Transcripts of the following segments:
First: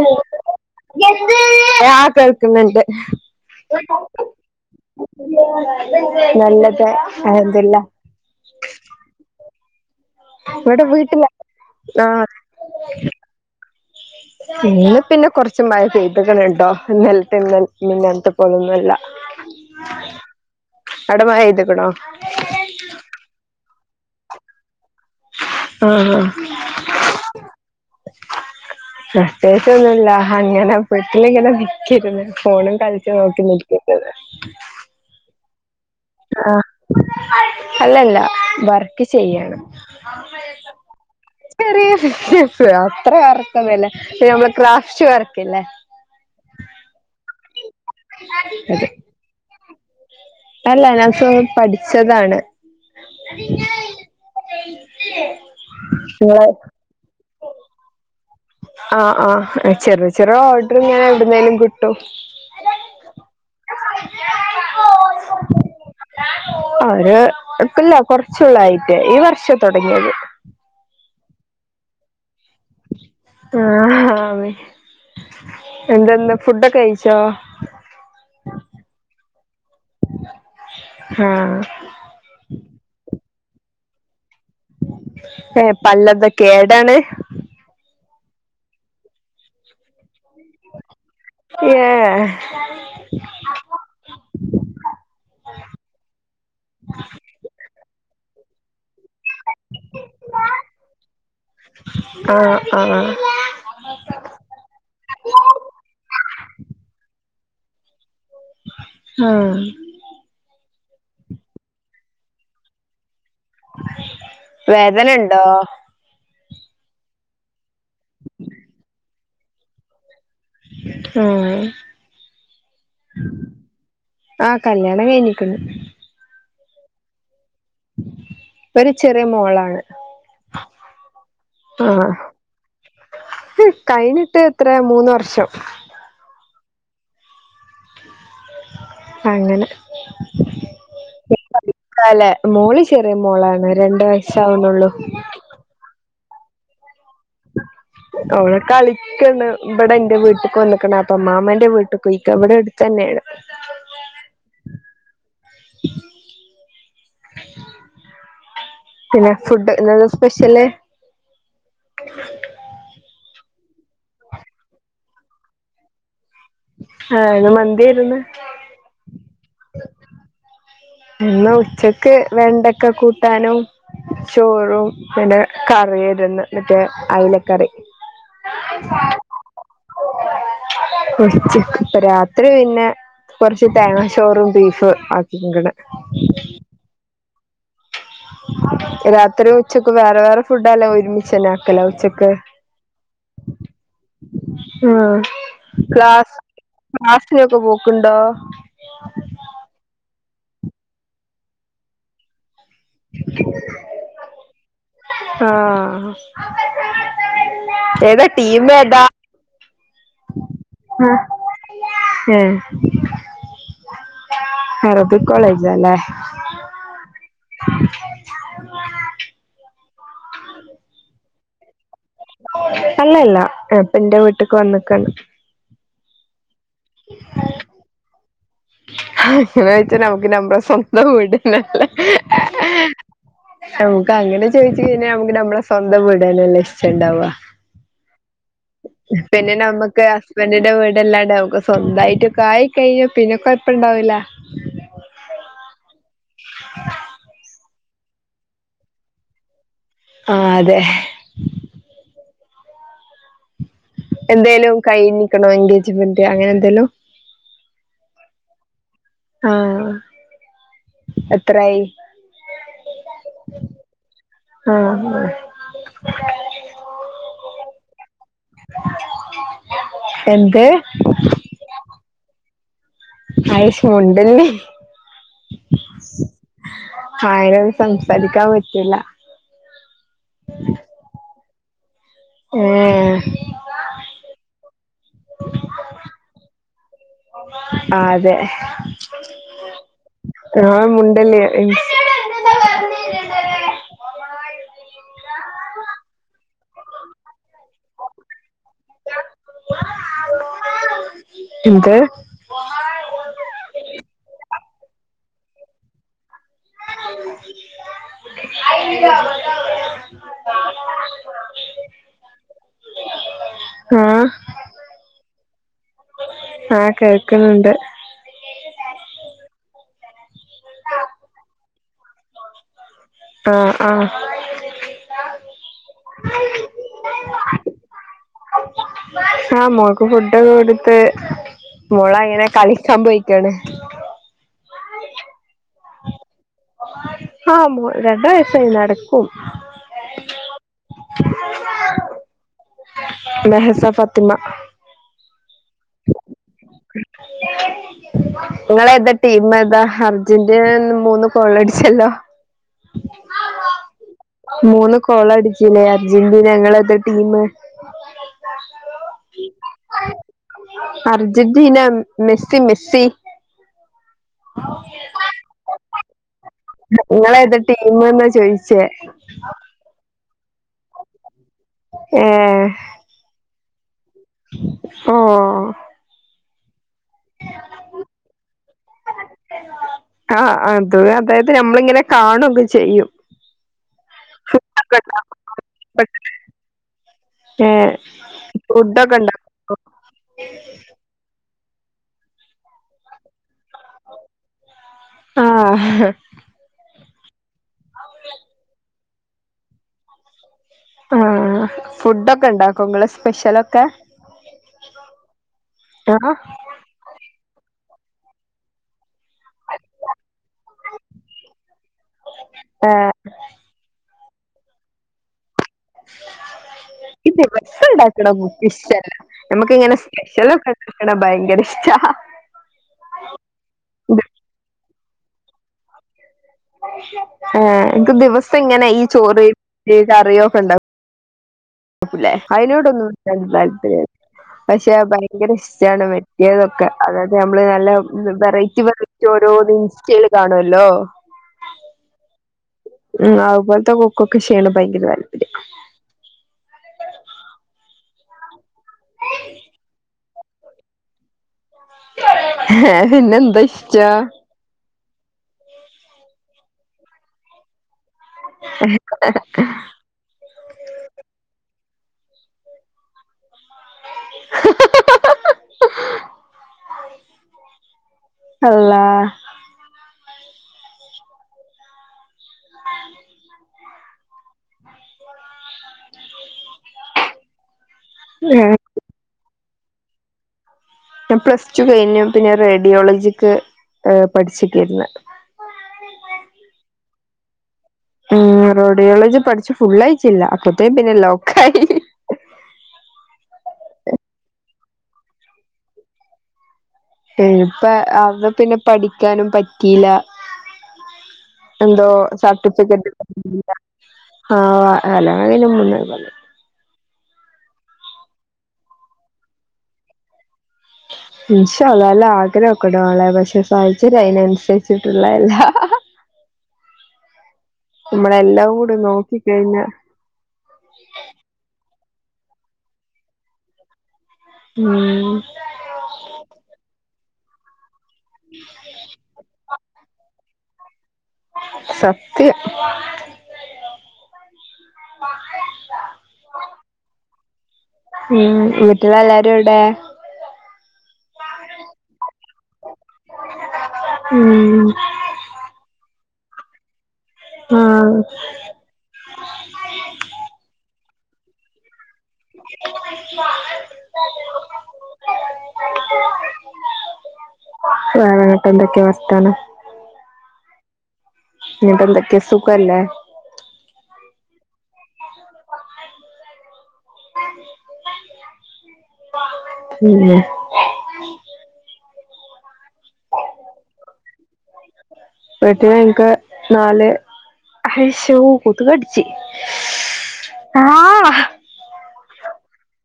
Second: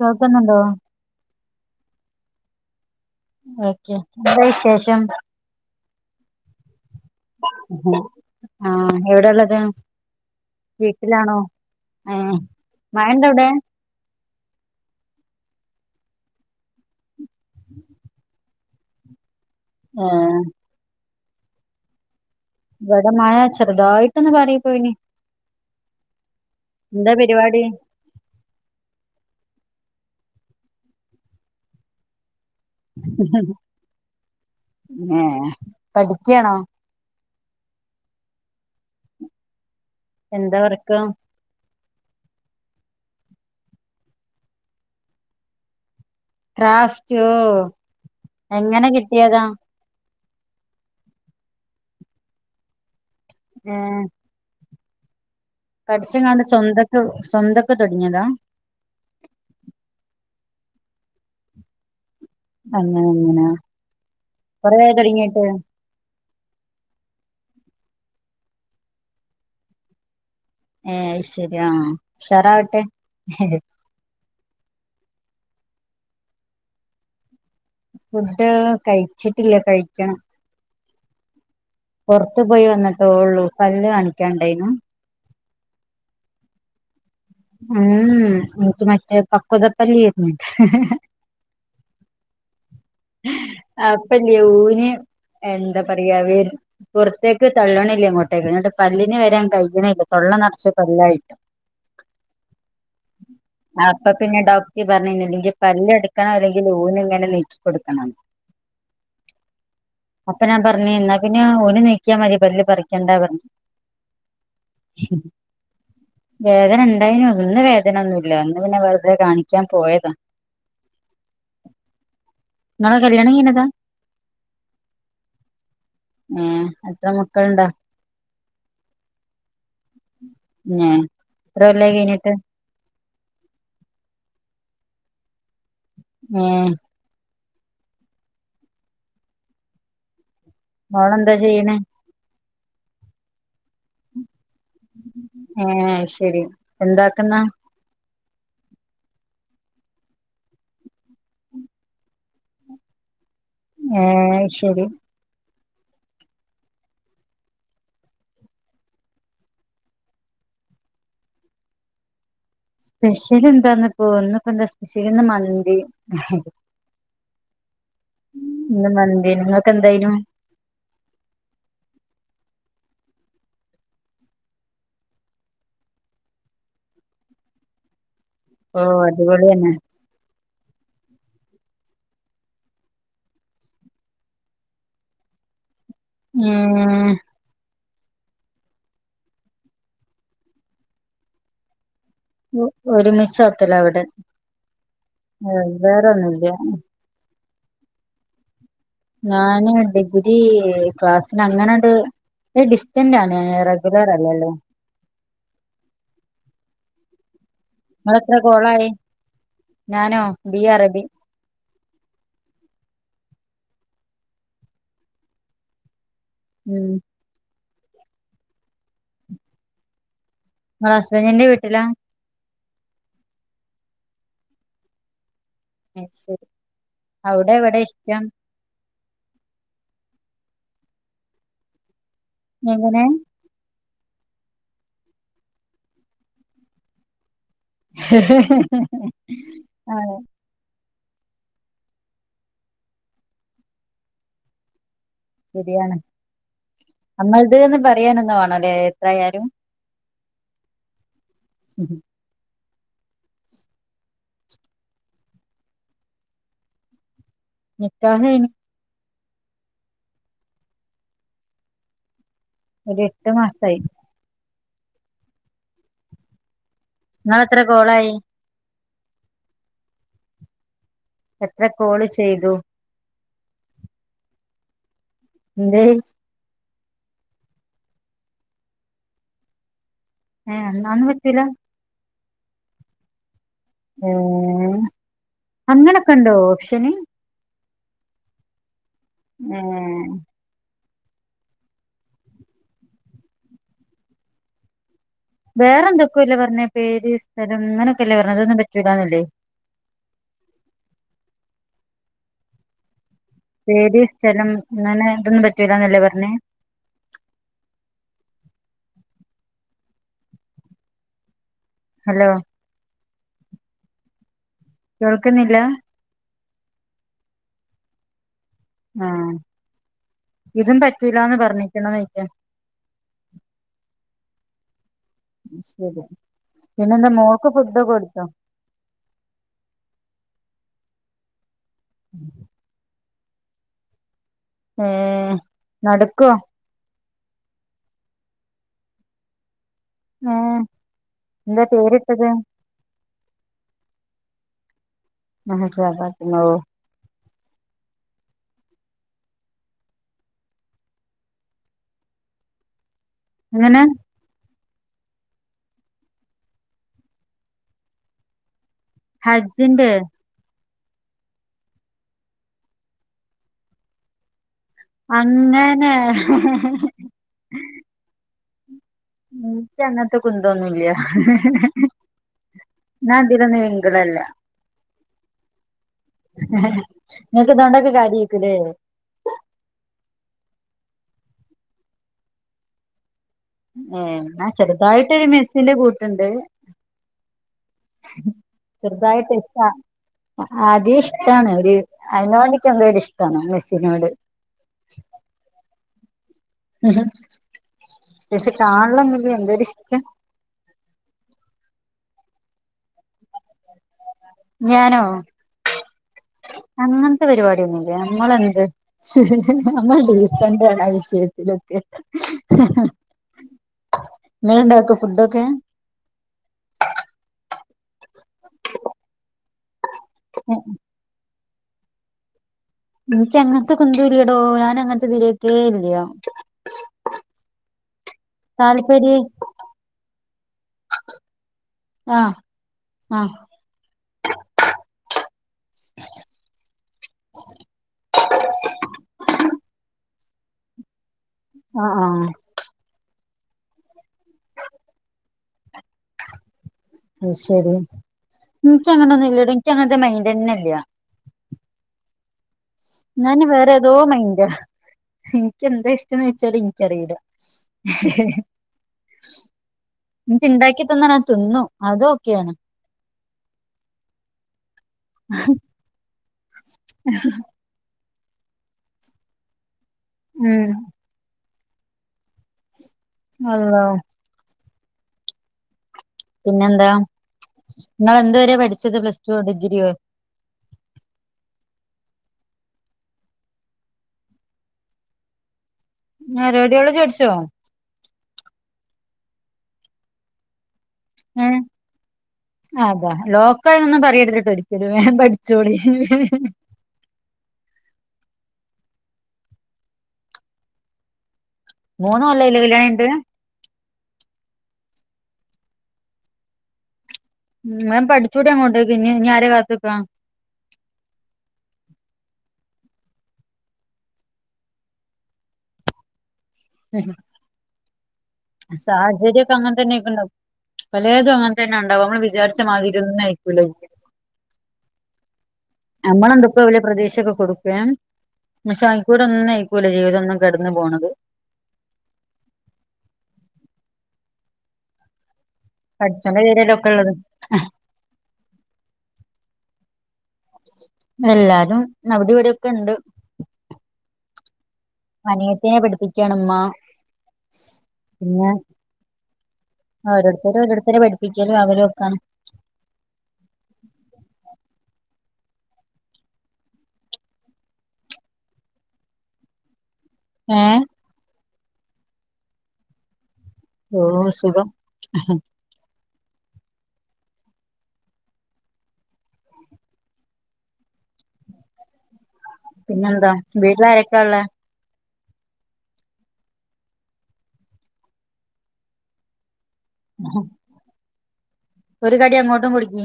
കേൾക്കുന്നുണ്ടോ ആഹ് [unintelligible] ഓക്കേ എന്താ വിശേഷം. നല്ലത് എന്തെല്ലാം. ആഹ് എവിടെയുള്ളത്. ഇവിടെ വീട്ടിലാ ആഹ്. ഏഹ് മഴണ്ടോ അവിടെ ഇന്ന് പിന്നെ കൊറച്ച് മഴ പെയ്തുക്കേണ് കേട്ടോ ഇന്നലത്തെയും മിനിഞ്ഞാന്നത്തെയും. ഓന് ഒന്നുമല്ല. ആഹ് അവിടെ മഴ പെയ്തിക്കണോ? ഇവിടെ മഴ ചെറുതായിട്ടൊന്ന് പറിപ്പോയിന്. ആഹ് ആഹ് പരിപാടി കഷ്ടായി. ഇക്ക ഒന്നുമില്ല അങ്ങനെ വീട്ടില് ഇങ്ങനെ നിക്കായിരുന്നു. ഫോണും കളിച്ച് നോക്കി നിൽപ്പുണ്ട് ഇവിടെ. ഏഹ് പഠിക്കാണോ? അല്ലല്ല വർക്ക് ചെയ്യണം എന്താ വർക്ക് ചെറിയ. അത്ര വർക്ക് ഒന്നുമില്ല നമ്മള് ക്രാഫ്റ്റ് ക്രാഫ്റ്റ് വർക്ക് ഇല്ലേ. ക്രാഫ്റ്റോ അതെ എങ്ങനെ കിട്ടിയതാ. അല്ല ഞാൻ ഇപ്പൊ പഠിച്ചതാണ്. ആഹ് പഠിച്ചേങ്ങാണ്ട് നിങ്ങളെ സ്വന്തക്കെ സ്വന്തക്കെ തുടങ്ങിയതാ. ആഹ് ആഹ് ചെറു ചെറു ഓർഡർ ഇങ്ങനെ എവിടുന്നേലും കിട്ടും. അങ്ങനെ അങ്ങനെ കൊറായോ തുടങ്ങിയിട്ട്? ഒരു ഇല്ല കുറച്ചു കൊല്ലമായിട്ട് ഈ വർഷവാ തുടങ്ങിയത്. ഏഹ് ശരിയാ ഉഷാറാവട്ടെ. എന്തെന്ത് ഫുഡൊക്കെ കഴിച്ചോ? ഫുഡ് കഴിച്ചിട്ടില്ല കഴിക്കണം ആഹ് പോറത്തു പോയി വന്നട്ടോള്ളു പല്ല് കാണിക്കനുണ്ടേനു ഏഹ് പല്ലെന്താ കേടാണ് ഉം നിക്ക് മറ്റേ പക്കോദപ്പല് ഏഹ് അപ്പല്ലേ ഊന് എന്താ പറയാ വേര് പൊറെത്തേക്ക് തള്ളണില്ല അങ്ങോ ട്ടെ അങ്ങട്ട് പല്ലിന് വരാൻ കഴിയണില്ല തൊള്ള നെറച്ച് പല്ലായിട്ടും ആഹ് ആഹ് അപ്പ പിന്നെ ഡോക്ടർ പറഞ്ഞിന്നണ്ടേങ്കി പല്ല് എടുക്കണോ അല്ലെങ്കിൽ ഊനിങ്ങനെ നിക്കും എടുക്കാണോന്ന് ആഹ് റഞ്ഞ് എന്നാ പിന്നെ ആ ഊന് നിക്ക്യ മതി പല്ല് പറിക്കണ്ടാ പറഞ്ഞു വേദന ഒണ്ടോ വേദന ണ്ടായിനു ഇന്ന് വേദന ഒന്നുല്ല ഇന്ന് പിന്നെ വെറുതെ കാണിക്കാൻ പോയതാ ആഹ് നിങ്ങളെ കല്യാണം കഴിഞ്ഞതാ ആഹ് കല്യാണം കഴിഞ്ഞിക്കണ് ക്കൾണ്ടാ ഒരു ചെറിയ മോളാണ് ഏഹ് എത്ര കൊല്ലായി ആഹ് കഴിഞ്ഞിട്ട് കഴിഞ്ഞിട്ട് എത്രയാ മൂന്ന് വർഷം ഉം അങ്ങനെ മോളന്താ ചെയ്യണേ ക്കാലെ മോള് ചെറിയ മോളാണ് രണ്ട് വയസെ ആവണുള്ളു ശെരി എന്താക്കുന്നാ അവള് കളിക്കണ് ഇബ്ടെ എന്റെ വീട്ടിക്ക് വന്നക്കണപ്പം അമ്മാമാന്റെ വീട്ടകുയിക്ക ഇവിടെ എടുത്ത് തന്നെയാണ് ആഹ് ശെരി പിന്നെ ഫുഡ് ഇന്നെന്ത സ്പെഷ്യല് [inaudible] സ്പെഷ്യല് എന്താന്ന്പ്പോ ഇന്നിപ്പെ ന്താ സ്പെഷ്യലിന്ന് മന്തി ആഹ് ഇന്ന് മന്തിയെ ഇന്ന് മന്തിയേനു ഇങ്ങക്ക് എന്തേയ്‌നു ഇന്ന് ഉച്ചക്ക് വെണ്ടെക്ക കൂട്ടാനും ചോറും പിന്നെ കറി ഇര്ന്ന് മറ്റെ അയ്ലക്കറി ഓഹ് അടിപൊള്യന്നെ ചിക്ക് ഇപ്പ രാത്രി പിന്നെ കൊറ്ച്ച് തേങ്ങാചോറും ബീഫും ആക്കിക്ക്ണ് ഉം രാത്രി ഉച്ചക്ക് വേറെ വേറെ ഫുഡാല്ല ഒരുമിച്ചെന്നെ ആക്കലാ ഉച്ചക്ക് ഒരുമിച്ചാക്കല ഇവടെ ആഹ് ഏഹ് വേറൊന്നുല്യ ഇപ്പൊ പോക്ക് ഇണ്ടോ ഞാന് ഡിഗ്രി ക്ലാസ്സിന് അങ്ങനാണ്ട് ഡിസ്റ്റൻറ് ആണ് ഞാൻ റെഗുലർ അല്ലല്ലോ ആഹ് നിങ്ങള് ഏതാ എത്ര കോളായി ടീമേതാ ഞാനോ ബി അറബി ആഹ് ഏഹ് അറബി കോളേജാല്ലേ ഉം [inaudible] ഇങ്ങള് ഹസ്ബൻറിന്റെ വീട്ടിലാ അല്ലല്ലഅ ഇപ്പന്റെ വീട്ട്ക്ക് വന്നെക്കാണ് അഹ് ശെരി ഔടെ ഇ ബെടെ ഇഷ്ടം [unintelligible] എങ്ങാനോയ്ച്ചാല് നമുക്ക് നമ്മടെ സ്വന്തം വീട്ന്നല്ലെ എങ്ങനെ നമുക്ക് അങ്ങനെ ചോദിച്ച് കഴിഞ്ഞാ നമുക്ക് നമ്മളെ സ്വന്തം വീടന്നെല്ലേ ഇഷ്ടണ്ടാവാ പിന്നെ ആ നമ്മുക്ക് ഹസ്ബന്റിന്റെ വീട് ടല്ലാണ്ടെ നമുക്ക് സ്വന്തായിട്ടൊക്കായി കഴിഞ്ഞാ പിന്നൊകൊയ്പ്പണ്ടാവൂലാ ശരിയാണ് നമ്മൾത് ന്ന് പറയാനൊന്നു വേണല്ലേ എത്രായാലും ആഹ് അതെ എന്തേലും കഴിഞ്ഞ്ക്ക്ണോ എൻഗേജ്മെന്റ് അങ്ങനെ എന്തേലും നിക്കാഹ് കഴിഞ്ഞു ആഹ് എത്രായി ഒരു എട്ട് മാസ്തായി ആഹാ ഹാ നിങ്ങളെത്ര കോളായി എന്ത്‌ എത്ര കോള് ചെയ്തു ആയ്ഷ് മുണ്ടല്ലേ ന്തേയ്ച് ആയ്നൊന്നും സംസാരിക്കാൻ പറ്റൂല്ലാ ഏ എന്നാന്നും പറ്റൂലാ ഏഏ ഏ അങ്ങനൊക്കെണ്ടോ ഓപ്ഷന് ആഹ് അതെ ഏഹ് ആഹ് മുണ്ടല്ലേ ഇൻ വേറെ എന്തൊക്കോ അല്ലേ പർഞ്ഞ് പേര് സ്ഥലം അങ്ങനൊക്കല്ലേ പർഞ്ഞത് അതൊന്നും പറ്റി ചോയ്ച്ചാ നല്ലത് എന്ത്? പേര് സ്ഥലം അങ്ങനെ ഇതൊന്നും പറ്റൂലാന്നല്ലേ പറഞ്ഞേ ഹലോ ആഹ് കേൾക്കുന്നില്ല ആഹ് കേൾക്കുന്നുണ്ട് ആഹ് ഇതും പറ്റൂലാന്ന് പറഞ്ഞിക്ക്ണോ ചോയിക്കാ ആഹ് ആഹ് ശരി പിന്നെ എന്താ മോൾക്ക് ഫുഡൊക്കെ കൊടുത്തോ? ആഹ് മോൾക്ക് ഫുഡൊക്കെ ത്ത് മോളങ്ങനെ കളിക്കാൻ പോയിക്കാണ് ഏഹ് നടക്കോ? ആഹ് മോ രണ്ട് വയസ്സായി നടക്കും ഏഹ് എന്താ പേരിട്ടത്? മെഹസ ഫാത്തിമ മെഹസാ ഫാത്തിമ ഓഹ് ഇങ്ങളേതാ ടീമേതാ അർജന്റീന ഇന്ന് മൂന്ന് ഗോളടിച്ചല്ലോ എങ്ങനെ? മൂന്ന് ഗോളടിച്ചില്ലേ അർജന്റീന ഇങ്ങളേതാ ടീമ്? ഹജ്ജിന്റെ അർജന്റീന മെസ്സി മെസ്സി അങ്ങനെ ഇങ്ങളേതാ ടീമ്ന്നാ ചോയി [unintelligible] കുന്തോന്നും ഇല്ല ഏഹ് ഞാൻ ഇതിലൊന്നും ലിങ്ക്ടല്ല ഓഹ് ങ്ങക്ക് ഇതോണ്ടൊക്കെ കാര്യായ്കുലേ തുഴ അതായത് നമ്മളിങ്ങനെ കാണൊക്കെ ചെയ്യും. ഏഹ് ന്നാ ഫുഡൊക്കെ ചെറുതായിട്ടൊരു മെസ്സിന്റെ കൂട്ടുണ്ട്. ഏഹ് ഫുഡൊക്കെ ചെറുതായിട്ട് ഇഷ്ട ഉണ്ടാക്കോ ആദ്യം ഇഷ്ടാണ് ഒരു അയ്നോടിച്ചോ എന്തോര് ഇഷ്ടണ് മെസ്സിനോട്. ആഹ് പക്ഷെ കാണണംന്നില്ല എന്തോ ഇഷ്ടം. ആഹ് ഫുഡൊക്കെ ഉണ്ടാക്കോ ങ്ങള് ഞാനോ ആഹ് അങ്ങൻത്തെ പരിപാടി ഒന്നുല്ല. നമ്മള എന്ത്? നമ്മ ടിസൻ്റാണ് ആഹ് വിഷയത്തിലൊക്കെ. ഏഹ് ങ്ങള് ണ്ടാക്കോ ഫുഡൊക്കെ. ക്ക് ദിവസണ്ടാക്ണ ഫുഡ് ഇഷ്ടല്ല. നമക്ക് ഇങ്ങനെ സ്പെഷ്യലൊക്കെണ്ടാക്ണ ഭയങ്കര ഇഷ്ടാ ഇൻക്ക് അങ്ങൻ ത്തെ കുന്തല്ല്യടോ ഞാന് അങ്ങൻത്തെ ഇതിലേക്കേ ഇല്യാ ആഹ് ഇൻക്ക് ദിവസം ഇങ്ങനെ ഈ താല്പര്യ ചോറ് കറിയോ ഒക്കെ ഇണ്ടാവും. ഒപുല്ലേ ആഹ് അയ്നോടൊന്നും ആഹ് താല്പര്യല്ല പക്ഷെ ഭയ ങ്കര ഇഷ്ടമാണ് വറ്റിയതൊക്കെ അതായത് നമ്മള് നല്ല വെറൈറ്റി വെറൈറ്റി ചോ ലോഡിങ് ഇൻസ്റ്റയിൽ കാണുല്ലോ. അഹ് ആഹ് ഉം അഉപോൽത്തെ കുക്കൊക്കെ ക്ഷയണം ഭയങ്കര താല്പര്യയ അഹ് ശെരി ഇൻക്കങ്ങനൊന്നും ഇല്ലട ഇൻക്കങ്ങൻത്തെ മെയിൻ്റന്നെയില്ല. പിന്നെ നാന് എന്താ വേറെ ഏതോ ഇഷ്ടാ മൈൻ്റാ. ഇൻക്ക് എന്താ ഇഷ്ടംന്നോയ്ച്ചാല് ഇൻക്കറിയില്ല. ഇൻക്ക് ഇണ്ടാക്കി തന്നാ ഞാൻ തിന്നു അതു ഓക്കെയാണ്. ഹ ഹ [inaudible] അള്ളാഹ് ഉം അള്ളാ പിന്നെന്താ ഇങ്ങളെന്ത് വരേ പഠിച്ചത് പ്ലസ്റ്റൊ. ഡിഗ്രിയോ? ഞാൻ പ്ലസ് ടു കെഴിഞ്ഞു. പിന്നെ റേഡിയോളജിക്ക് പഠിച്ച്ക്കേരുന്നു. ഏഹ് റേഡിയോളജി പടിച്ചോ. ഉം റോഡിയോളജി പഠിച്ചു ഫുള്ളായിച്ചില്ല അപ്പൊ ഏഹ് ആതാ ലോക്കായിയെന്നോന്നും പറയരുത് പേടി രി വേം പഠിച്ചോളീ [inaudible] ഹ് ഇപ്പ അവ്ടെ പിന്നെ പഠിക്കാനും പറ്റിയില്ല. എന്തോ? മൂന്ന് കൊല്ലം ആയില്ലേ കല്യാണം സറ്ട്ടിപ്പികെറ്റ് കഴിഞ്ഞിട്ട് ആഹ് അല അതിന് മുന്നേ വന്ന് ഉം വേം പഠിച്ചൂടി അങ്ങോട്ടേക്ക് ഇനി ഞ് ആരെ കാത്ത്ക്കാ ഇൻഷ ഹള്ളാ അലാ ആഗ്രഹൊക്കെണ്ട് വാളെ പക്ഷെ സാഹചര്യം അയ്നൻസരിച്ചിട്ടുള്ളല്ലാ ഹ ഹ നമ്മളെല്ലാം കൂടി സാഹചര്യക്കെ അങ്ങെൻ നോക്കിക്കഴിഞ്ഞ തന്നെ ആയ്ക്ക്ണ്. പലേതും അങ്ങൻ തന്നെയ മ്മൾ വിചാരിച്ച മാതിരി ഒന്നും ആയിക്കൂല ഉം അമ്മളെ എന്തൊക്കെയോ വല്യ പ്രതീശയൊക്കെ കൊടുക്കേ പക്ഷെ ആയി കൂടെ ഒന്നും ആയിക്കൂല ജീവിതം ഒന്നും കടന്നു പോണത്. സത്യം പടച്ചോന്റെ പേരിലൊക്കെ ഉള്ളത് ഉം വീട്ടിലെ എല്ലാരും ഔടെ? മെല്ലാരും ന്നവിടെവിടെക്കെ ഇണ്ട്. ഉം അനിയത്തിനെ പഠിപ്പിക്ക്യാണ് ഇമ്മാ ആഹ് പിന്നെ ഓരോര്ത്തര് ഓരോര്ത്തരെ പഠ് പ്പിക്ക്യലും ആവലൊക്കാണ് വേറെയൊക്കെ എന്തൊക്ക്യാ വസ്ത്താനം ഏഹ് ന്ന്ട്ടെന്തെക്കെ സുഖല്ലേ? ഓഹ് സുഖം [unintelligible] പിന്നെന്താ വീട്ടില് ആരൊക്കള്ളേ? വീട്ട്ല് ഇൻക്ക് ന്നാല് ഹൈശോ കൊതുകട്ച്ച് ഒരു കടി അങ്ങോട്ടും കൊട്ക്കി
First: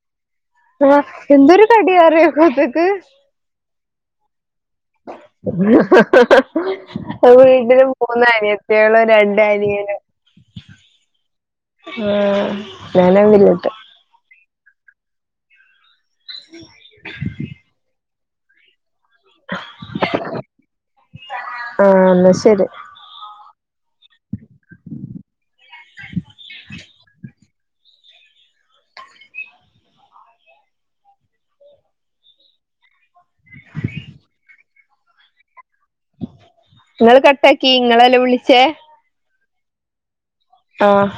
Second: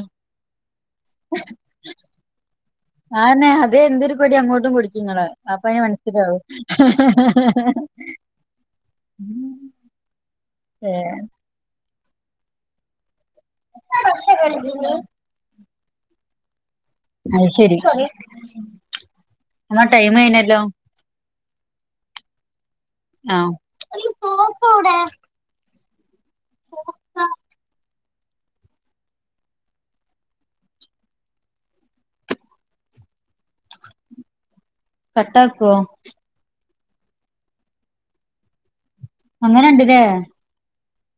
ആഹ്‌ എന്തൊരു കടിയാറിയോ കൊത്ക് ആന്നെ അതേ എന്തൊരു കടി അങ്ങോട്ടും കൊടുക്കി ഇങ്ങള് അപ്പ അയിന് മനസ്സിലാവും വീട്ടില് മൂന്ന് അനിയത്ത്യള് രണ്ട് അ നിയെന് ഏഹ് ആഹ് ഞാനാ [unintelligible] അയ് ശരി എന്നാ ടൈമയിഞ്ഞല്ലോ ആ എന്നാ ശരി ആഹ് കട്ട്‌ ആക്കുവോ? ഇങ്ങള് കട്ടാക്കി ഇങ്ങളല്ലെ വിളിച്ചേ. അങ്ങനെ ഉണ്ടാല്ലേ? ആഹ്